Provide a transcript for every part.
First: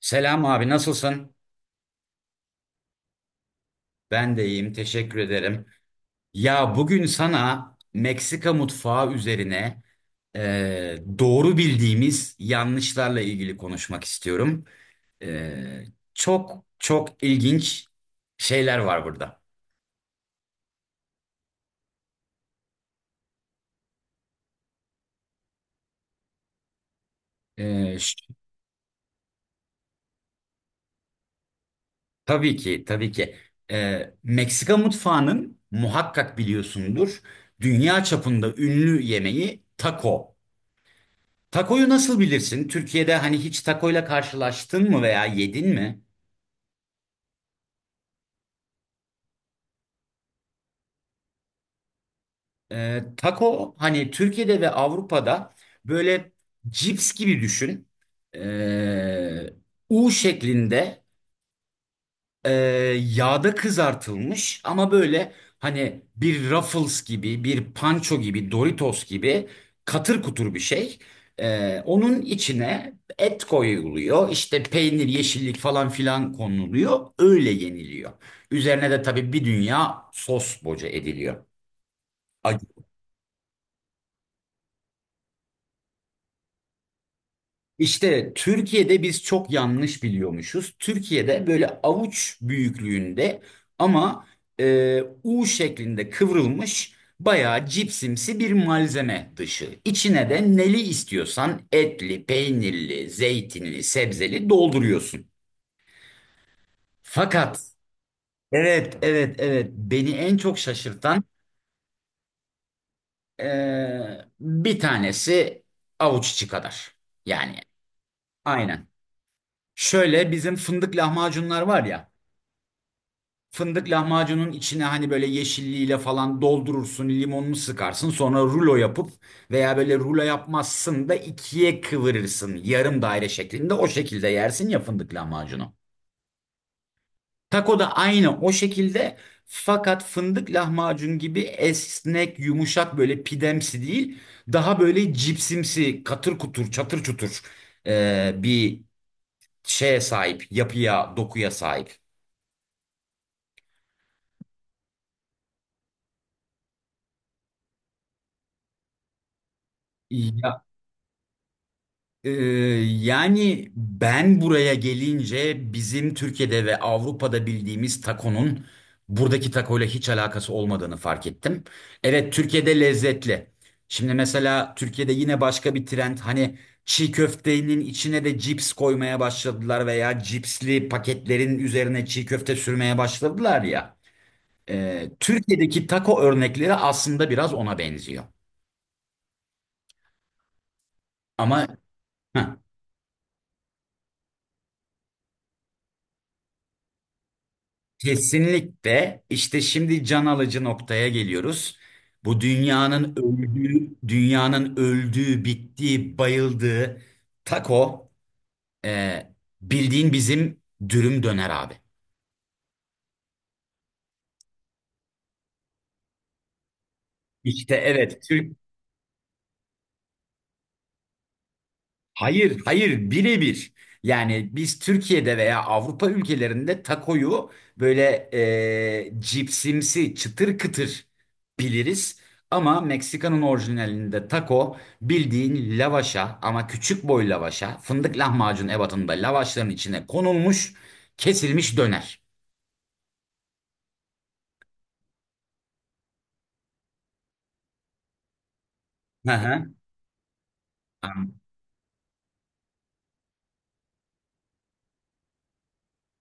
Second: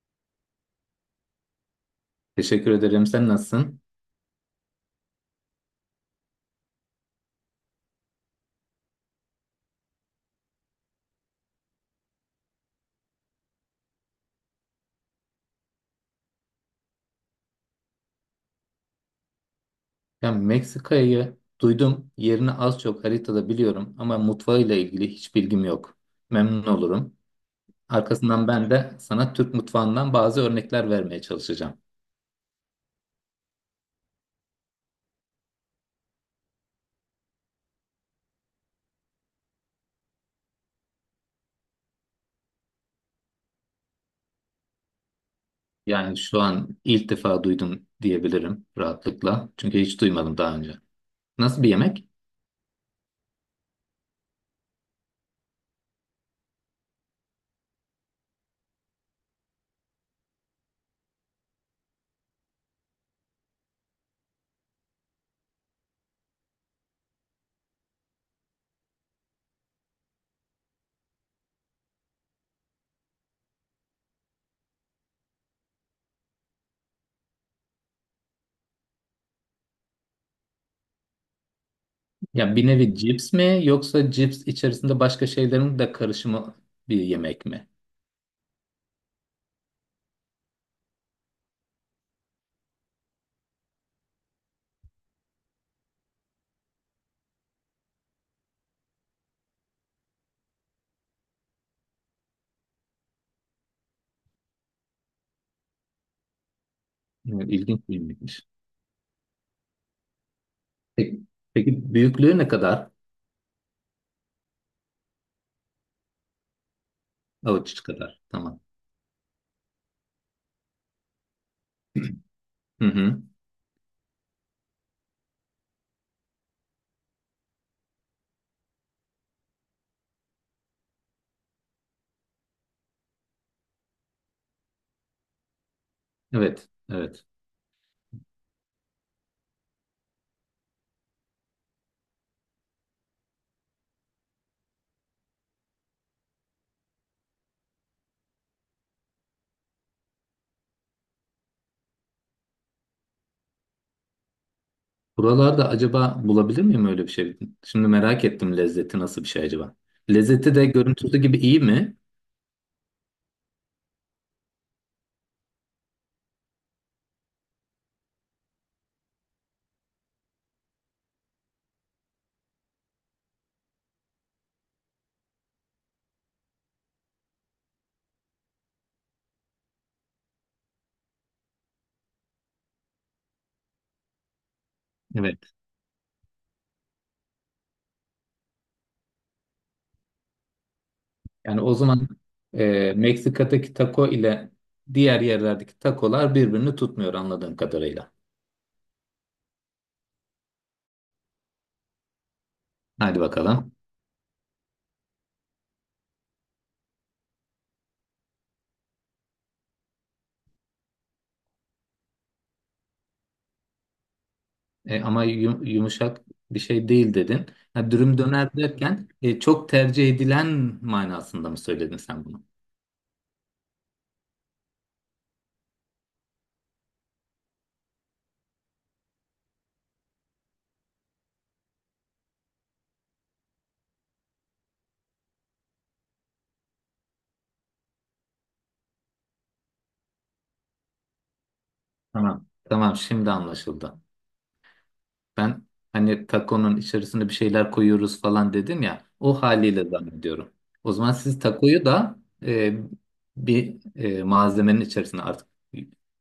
Selam abi, nasılsın? Teşekkür ederim. Sen nasılsın? Ben de iyiyim, teşekkür ederim. Ya bugün sana Meksika mutfağı üzerine doğru bildiğimiz yanlışlarla ilgili konuşmak istiyorum. E, çok çok ilginç şeyler var burada. Ya Meksika'yı duydum. Yerini az çok haritada biliyorum ama mutfağıyla ilgili hiç bilgim yok. Memnun olurum. E, ş- Arkasından ben de sana Türk mutfağından bazı örnekler vermeye çalışacağım. tabii ki, tabii ki. Meksika mutfağının muhakkak biliyorsundur, dünya çapında ünlü yemeği taco. Takoyu nasıl bilirsin? Türkiye'de hani hiç takoyla karşılaştın mı veya yedin mi? Yani şu an ilk defa duydum diyebilirim rahatlıkla. Çünkü hiç duymadım daha önce. Nasıl bir yemek? Tako hani Türkiye'de ve Avrupa'da böyle cips gibi düşün. Ee, U şeklinde e, yağda kızartılmış ama böyle hani bir Ruffles gibi, bir Pancho gibi, Doritos gibi katır kutur bir şey. Onun içine et koyuluyor, işte peynir, yeşillik falan filan konuluyor, öyle yeniliyor. Üzerine de tabii bir dünya sos boca ediliyor. Ya bir nevi cips mi yoksa cips içerisinde başka şeylerin de karışımı bir yemek mi? İşte Türkiye'de biz çok yanlış biliyormuşuz. Türkiye'de böyle avuç büyüklüğünde ama U şeklinde kıvrılmış bayağı cipsimsi bir malzeme dışı. İçine de neli istiyorsan etli, peynirli, zeytinli, sebzeli dolduruyorsun. Yani Fakat İlginç bir yemekmiş. evet, evet, evet, beni en çok Peki, şaşırtan peki büyüklüğü ne kadar? e, bir tanesi avuç içi kadar. Yani Avuç içi kadar. Tamam. aynen. Şöyle bizim fındık lahmacunlar var ya. Hı hı. Fındık lahmacunun içine hani böyle yeşilliğiyle falan doldurursun, limonunu sıkarsın. Sonra rulo yapıp veya böyle rulo yapmazsın da ikiye kıvırırsın. Yarım daire şeklinde o şekilde yersin ya fındık lahmacunu. Evet, evet. Taco da aynı o şekilde fakat fındık lahmacun gibi esnek, yumuşak böyle pidemsi değil. Daha böyle cipsimsi, katır kutur, çatır çutur bir şeye sahip, yapıya, dokuya sahip. Buralarda acaba bulabilir miyim öyle bir şey? Şimdi merak ettim, lezzeti nasıl bir şey acaba? Lezzeti Ya, de görüntüsü gibi iyi mi? Ee, yani ben buraya gelince bizim Türkiye'de ve Avrupa'da bildiğimiz takonun buradaki takoyla hiç alakası olmadığını fark ettim. Evet, Türkiye'de lezzetli. Şimdi mesela Türkiye'de yine başka bir trend hani çiğ köftenin içine de cips koymaya başladılar veya cipsli paketlerin üzerine çiğ köfte sürmeye başladılar ya. Evet. Türkiye'deki taco örnekleri aslında biraz ona benziyor. Ama Yani o zaman heh. Meksika'daki taco ile diğer yerlerdeki takolar birbirini tutmuyor anladığım kadarıyla. Kesinlikle, işte şimdi can alıcı noktaya geliyoruz. Bu dünyanın Hadi bakalım. öldüğü, dünyanın öldüğü, bittiği, bayıldığı taco e, bildiğin bizim dürüm döner abi. Ama yumuşak bir şey değil dedin. İşte Ha, dürüm evet, döner Türk. derken çok tercih edilen manasında mı söyledin sen bunu? Hayır, hayır, birebir. Yani biz Türkiye'de veya Avrupa ülkelerinde takoyu böyle cipsimsi, çıtır kıtır biliriz. Ama Meksika'nın orijinalinde taco bildiğin lavaşa ama küçük boy lavaşa, fındık lahmacun ebatında lavaşların içine konulmuş, kesilmiş döner. Tamam. Tamam, şimdi anlaşıldı. Ben hani takonun içerisine bir şeyler koyuyoruz falan dedim ya. Hı O hı. haliyle zannediyorum. O zaman siz takoyu da e, bir malzemenin içerisine artık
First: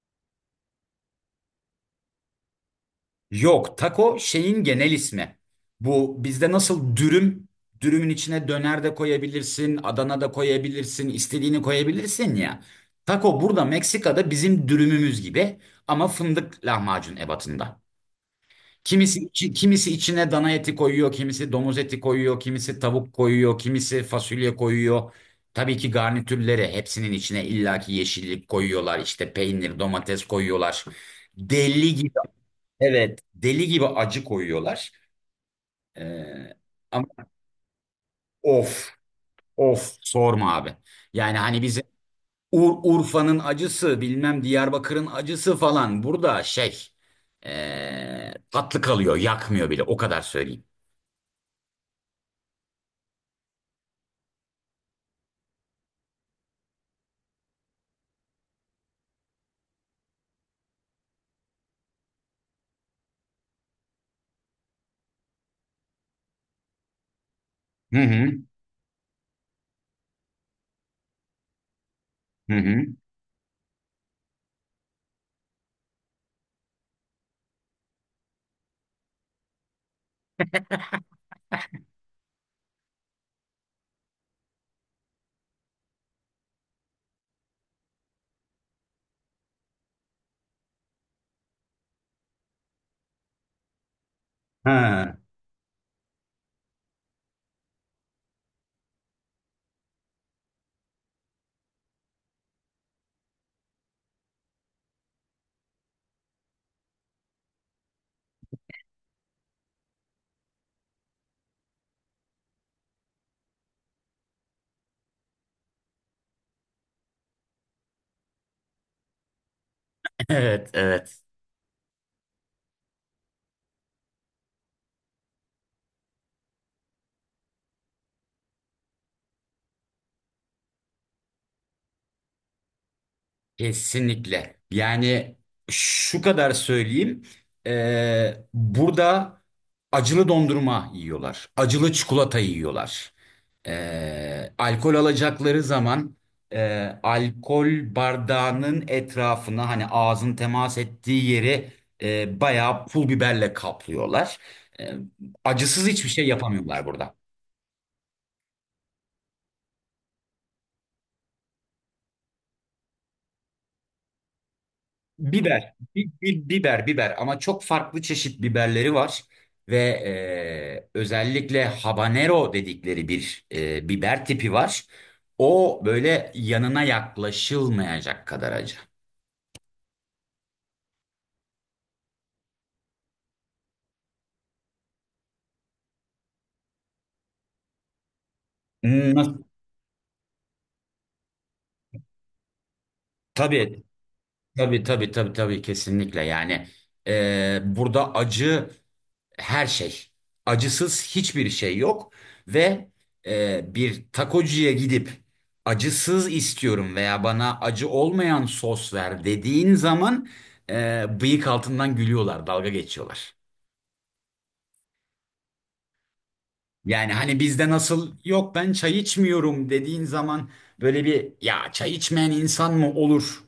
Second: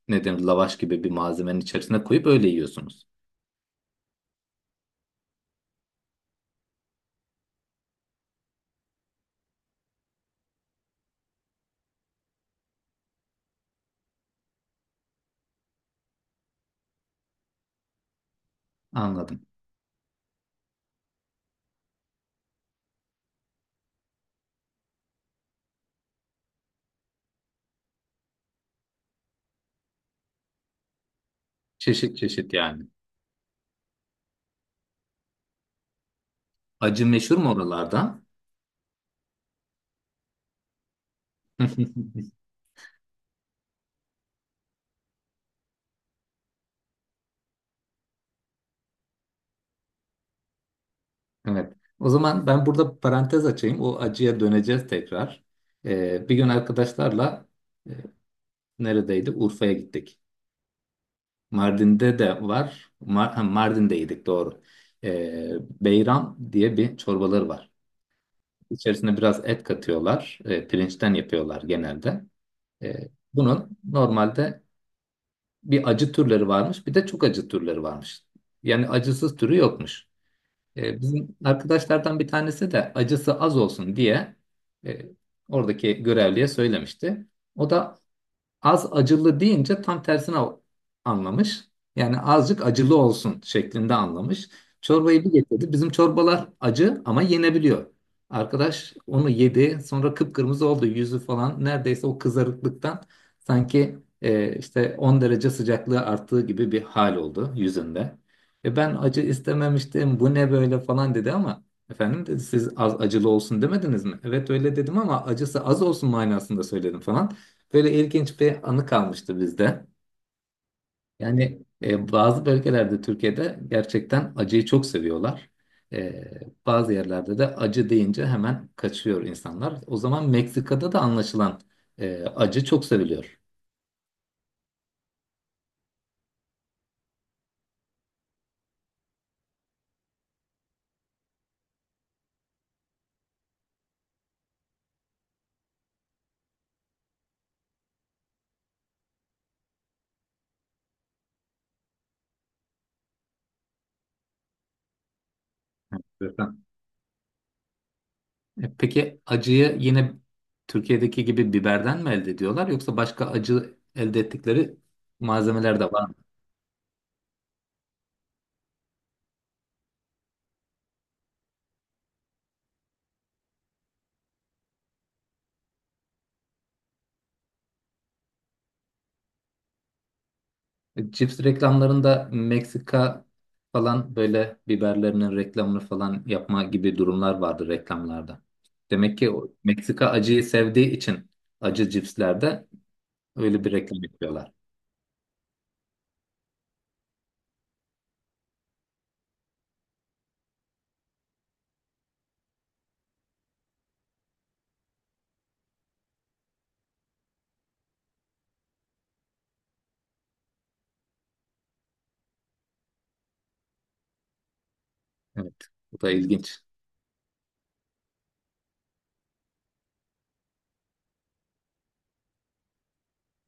ne denir, lavaş gibi bir malzemenin içerisine koyup öyle yiyorsunuz. Yok, taco şeyin genel ismi. Bu bizde nasıl dürüm, dürümün içine döner de koyabilirsin, Adana da koyabilirsin, istediğini koyabilirsin ya. Taco burada Meksika'da bizim dürümümüz gibi ama fındık lahmacun ebatında. Kimisi Anladım. içi- kimisi içine dana eti koyuyor, kimisi domuz eti koyuyor, kimisi tavuk koyuyor, kimisi fasulye koyuyor. Tabii ki garnitürleri hepsinin içine illaki yeşillik koyuyorlar, işte peynir, domates koyuyorlar. Deli gibi Çeşit çeşit yani. evet, deli gibi acı koyuyorlar. Ee, ama Acı meşhur mu oralarda? of, of sorma abi. Yani hani bizim Ur Urfa'nın acısı, bilmem Diyarbakır'ın acısı falan burada şey tatlı kalıyor, yakmıyor bile. O kadar söyleyeyim. Evet. O zaman ben burada parantez açayım. O acıya döneceğiz tekrar. Bir gün arkadaşlarla, e, neredeydi, Urfa'ya gittik. Mardin'de de var. Mardin'deydik doğru. Ee, Beyran diye bir çorbaları var. Hı hı, İçerisine biraz et katıyorlar. Pirinçten yapıyorlar genelde. hı hı. Ee, Bunun normalde bir acı türleri varmış, bir de çok acı türleri varmış. Yani acısız türü yokmuş. Bizim arkadaşlardan bir tanesi de acısı az olsun diye e, oradaki görevliye söylemişti. O da az acılı deyince tam tersine anlamış. Yani azıcık acılı olsun şeklinde anlamış. Ha, Çorbayı bir getirdi. Bizim çorbalar acı ama yenebiliyor. Arkadaş onu yedi. Sonra kıpkırmızı oldu yüzü falan. Neredeyse o kızarıklıktan, sanki işte 10 derece sıcaklığı arttığı gibi bir hal oldu yüzünde. E ben acı istememiştim, bu ne böyle falan dedi ama efendim dedi, siz az acılı olsun demediniz mi? Evet öyle dedim ama acısı az olsun manasında söyledim falan. Böyle ilginç bir anı kalmıştı bizde. evet, evet. Yani bazı bölgelerde Türkiye'de gerçekten acıyı çok seviyorlar. E, Bazı yerlerde de acı deyince hemen kaçıyor insanlar. O zaman Meksika'da da anlaşılan acı çok seviliyor. Kesinlikle. Yani şu kadar söyleyeyim. Burada acılı dondurma yiyorlar. Acılı çikolata yiyorlar. Alkol alacakları zaman alkol bardağının etrafına hani ağzın temas ettiği yeri bayağı pul biberle kaplıyorlar. Ee, acısız hiçbir şey Evet. yapamıyorlar burada. Peki acıyı yine Türkiye'deki gibi biberden mi elde ediyorlar, yoksa başka acı elde ettikleri Biber, malzemeler de var bi- mı? bi- biber, biber ama çok farklı çeşit biberleri var ve özellikle habanero dedikleri bir biber tipi var. O böyle yanına yaklaşılmayacak kadar acı. Cips reklamlarında Meksika falan, böyle biberlerinin reklamını falan yapma gibi durumlar vardı reklamlarda. Demek ki Nasıl? o Meksika acıyı sevdiği için acı cipslerde öyle bir Tabii, reklam yapıyorlar. tabii, tabii, tabii, tabii, kesinlikle. Yani burada acı her şey. Acısız hiçbir şey yok ve bir takocuya gidip acısız istiyorum veya bana acı olmayan sos ver dediğin zaman bıyık altından gülüyorlar, dalga geçiyorlar. Evet, bu da ilginç. Yani hani bizde nasıl yok ben çay içmiyorum dediğin zaman böyle bir ya çay içmeyen insan mı olur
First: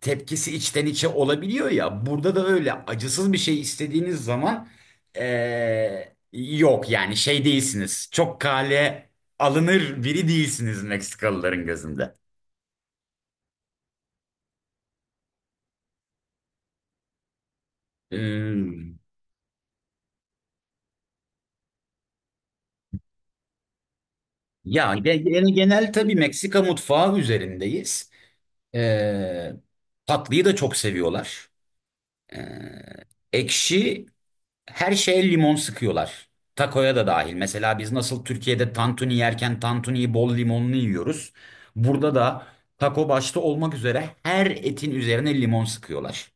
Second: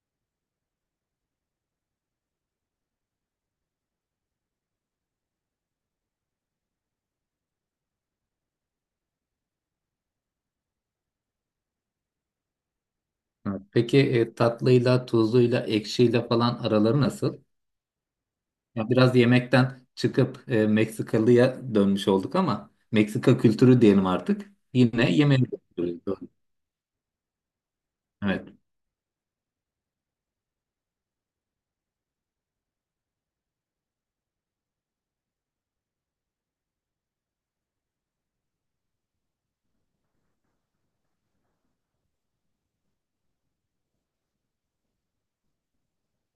tepkisi içten içe olabiliyor ya. Burada da öyle acısız bir şey istediğiniz zaman yok yani şey değilsiniz. Çok kale alınır biri değilsiniz Meksikalıların gözünde. Evet, peki tatlıyla, tuzluyla, ekşiyle falan araları nasıl? Ya Hmm, biraz yemekten çıkıp Meksikalıya dönmüş olduk, ama Meksika kültürü diyelim artık. ya Yine yemeğe genel tabii dönüyoruz. Meksika mutfağı üzerindeyiz. Evet. Eee tatlıyı da çok seviyorlar. Ekşi her şeye limon sıkıyorlar. Takoya da dahil. Mesela biz nasıl Türkiye'de tantuni yerken tantuniyi bol limonlu yiyoruz. Burada da taco başta olmak üzere her etin üzerine limon sıkıyorlar.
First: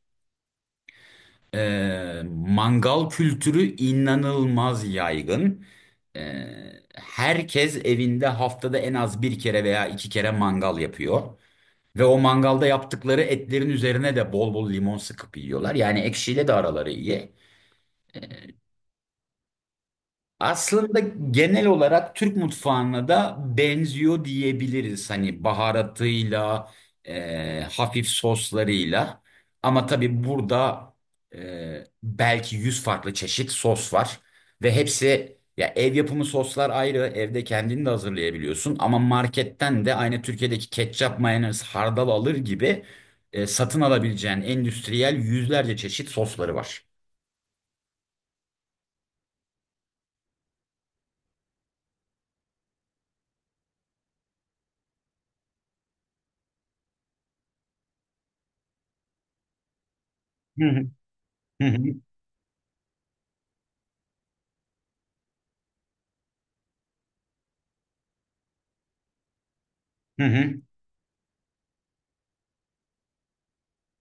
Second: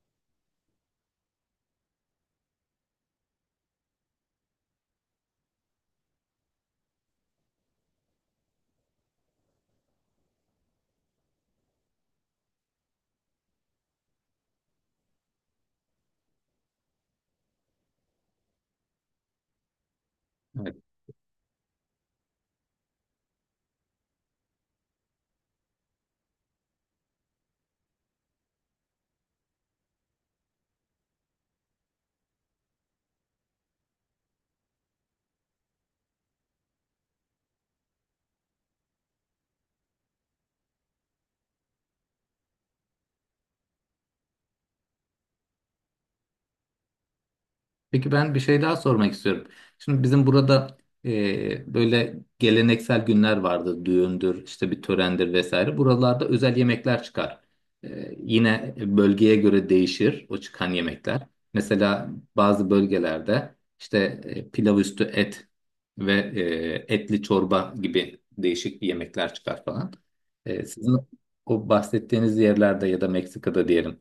Ee, mangal kültürü inanılmaz yaygın. Ee, herkes evinde haftada en az bir kere veya iki kere mangal yapıyor. Ve o mangalda yaptıkları etlerin üzerine de bol bol limon sıkıp yiyorlar. Yani ekşiyle de araları iyi. Aslında genel olarak Türk mutfağına da benziyor diyebiliriz. Hani baharatıyla, hafif soslarıyla. Ama tabii burada belki 100 farklı çeşit sos var. Ve hepsi ya ev yapımı soslar ayrı, evde kendini de hazırlayabiliyorsun. Ama marketten de aynı Türkiye'deki ketçap, mayonez, hardal alır gibi satın alabileceğin endüstriyel yüzlerce çeşit sosları var. Peki ben bir şey daha sormak istiyorum. Şimdi bizim burada böyle geleneksel günler vardır. Düğündür, işte bir törendir vesaire. Buralarda özel yemekler çıkar. Yine bölgeye göre değişir o Hı çıkan hı. yemekler. Hı hı. Mesela bazı bölgelerde işte pilav üstü et ve etli çorba gibi değişik yemekler çıkar falan. Hı hı. Sizin o bahsettiğiniz yerlerde ya da Meksika'da diyelim,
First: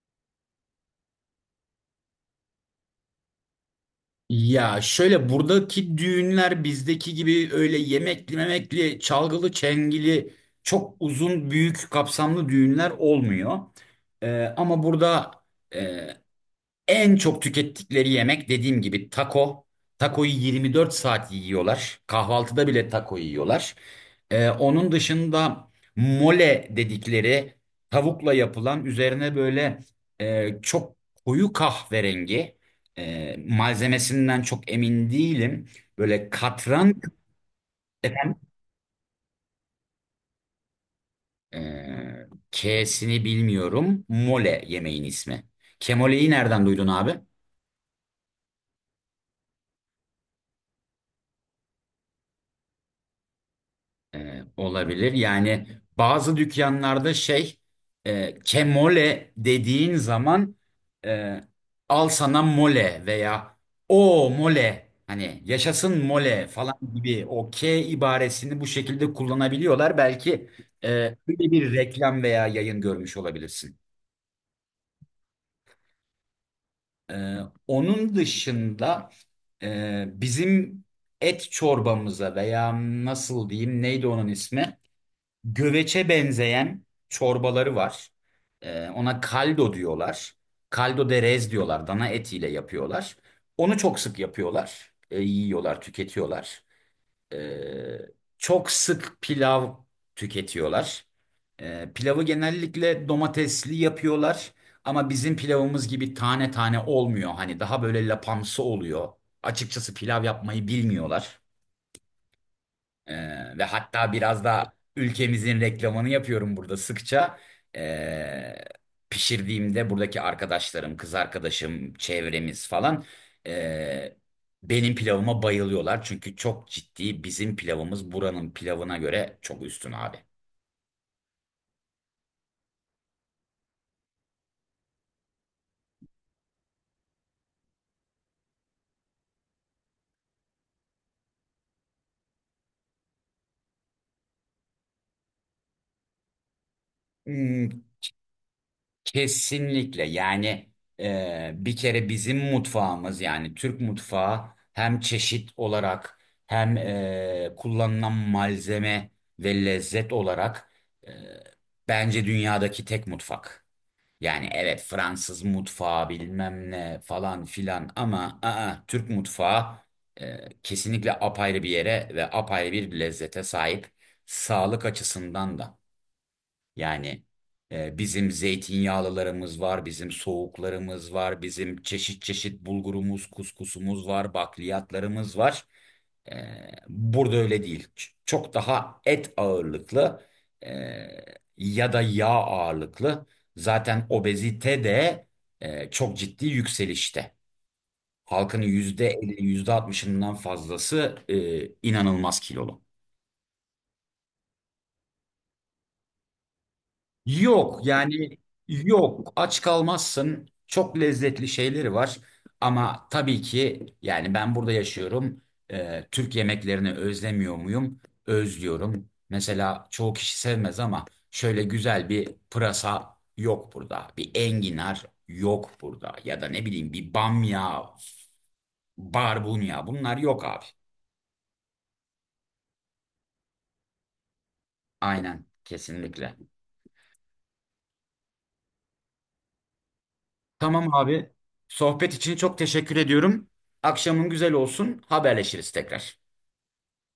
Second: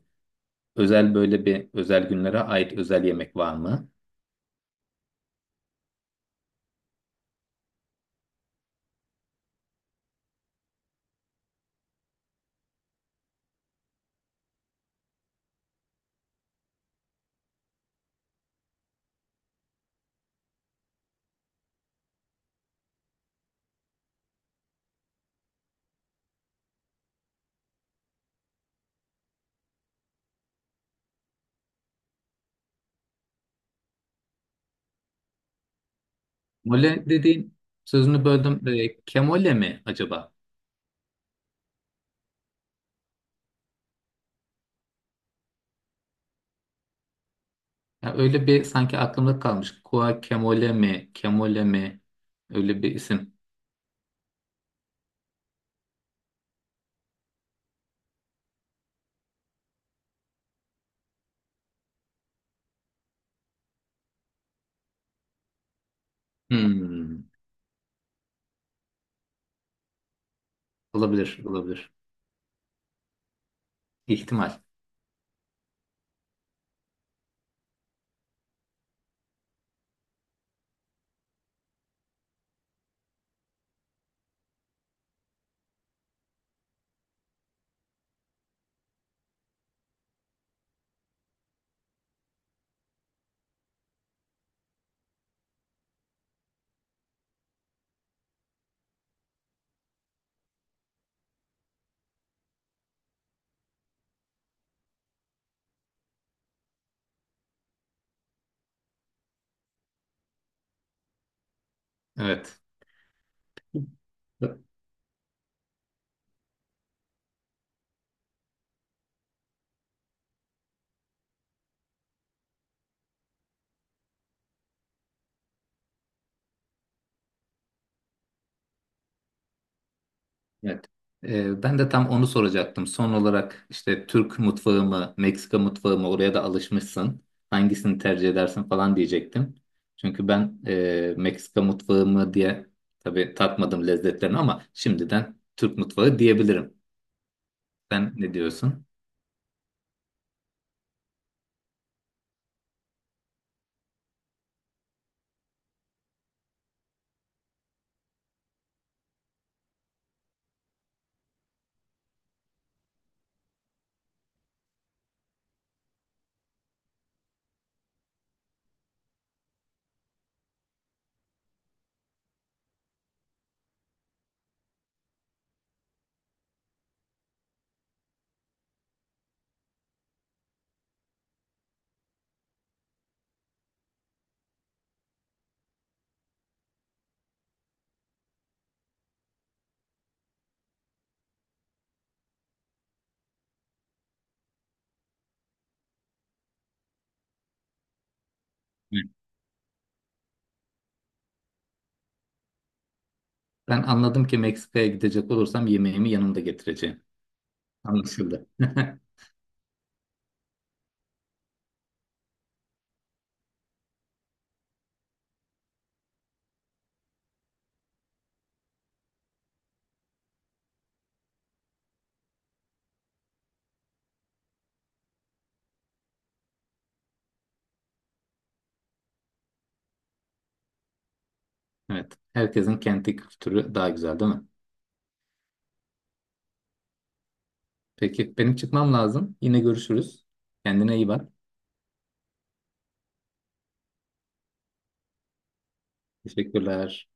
özel böyle bir özel günlere ait özel yemek var mı? Ya şöyle buradaki düğünler bizdeki gibi öyle yemekli memekli, çalgılı çengili çok uzun büyük kapsamlı düğünler olmuyor. Ama burada e, en çok tükettikleri yemek dediğim gibi taco. Taco'yu 24 saat yiyorlar. Kahvaltıda bile taco yiyorlar. Onun dışında mole dedikleri tavukla yapılan üzerine böyle çok koyu kahverengi malzemesinden çok emin değilim. Böyle katran Mole dediğin, sözünü böldüm. Kemole mi acaba? K'sini bilmiyorum. Mole yemeğin ismi. Kemole'yi nereden duydun abi? Ya öyle bir sanki aklımda kalmış. Kua kemole mi? Kemole mi? Öyle bir isim. E, olabilir. Yani bazı dükkanlarda şey kemole dediğin zaman e, al sana mole veya o mole hani yaşasın mole falan Hmm. gibi o K ibaresini bu şekilde kullanabiliyorlar. Belki e, Olabilir, öyle bir olabilir. reklam veya yayın görmüş olabilirsin. İhtimal. E, onun dışında bizim et çorbamıza veya nasıl diyeyim neydi onun ismi? Göveçe benzeyen çorbaları var. Ona kaldo diyorlar. Kaldo de res diyorlar. Dana etiyle yapıyorlar. Onu çok sık yapıyorlar. Yiyorlar, tüketiyorlar. Ee, çok sık pilav tüketiyorlar. Pilavı genellikle domatesli yapıyorlar. Ama bizim pilavımız gibi tane tane olmuyor. Hani daha böyle lapamsı oluyor. Açıkçası pilav yapmayı bilmiyorlar. Evet. Ve hatta biraz da ülkemizin reklamını yapıyorum burada sıkça. Ee, pişirdiğimde buradaki arkadaşlarım, kız arkadaşım, çevremiz falan ee, benim pilavıma bayılıyorlar. Çünkü çok ciddi bizim pilavımız buranın pilavına göre çok üstün abi. Evet. Ben de tam onu soracaktım. Son olarak işte Türk mutfağı mı, Meksika mutfağı mı? Oraya da alışmışsın. Hangisini tercih edersin falan diyecektim. Çünkü ben Meksika mutfağı mı diye, tabii tatmadım lezzetlerini, ama şimdiden Türk mutfağı diyebilirim. Hmm, Sen ne diyorsun? Kesinlikle yani bir kere bizim mutfağımız yani Türk mutfağı hem çeşit olarak hem kullanılan malzeme ve lezzet olarak e, bence dünyadaki tek mutfak. Yani evet Fransız mutfağı bilmem ne falan filan ama Türk mutfağı kesinlikle apayrı bir yere ve apayrı bir lezzete sahip, sağlık açısından da. Yani bizim zeytinyağlılarımız var, bizim soğuklarımız var, bizim çeşit çeşit bulgurumuz, kuskusumuz var, bakliyatlarımız var. E, burada öyle değil. Çok daha et ağırlıklı e, ya da yağ ağırlıklı. Zaten obezite de çok ciddi yükselişte. Halkın Hı. yüzde %50, yüzde %60'ından fazlası inanılmaz kilolu. Ben anladım ki Meksika'ya gidecek olursam yemeğimi yanımda getireceğim. Yok yani Anlaşıldı. yok, aç kalmazsın. Çok lezzetli şeyleri var. Ama tabii ki yani ben burada yaşıyorum. Türk yemeklerini özlemiyor muyum? Özlüyorum. Mesela çoğu kişi sevmez ama şöyle güzel bir pırasa yok burada. Bir enginar yok burada. Ya da ne bileyim bir bamya, barbunya bunlar yok abi. Evet. Herkesin kendi kültürü daha güzel değil mi? Aynen, kesinlikle. Peki benim çıkmam lazım. Yine görüşürüz. Tamam Kendine iyi bak. abi. Sohbet için çok teşekkür ediyorum. Akşamın güzel olsun. Haberleşiriz tekrar. Teşekkürler.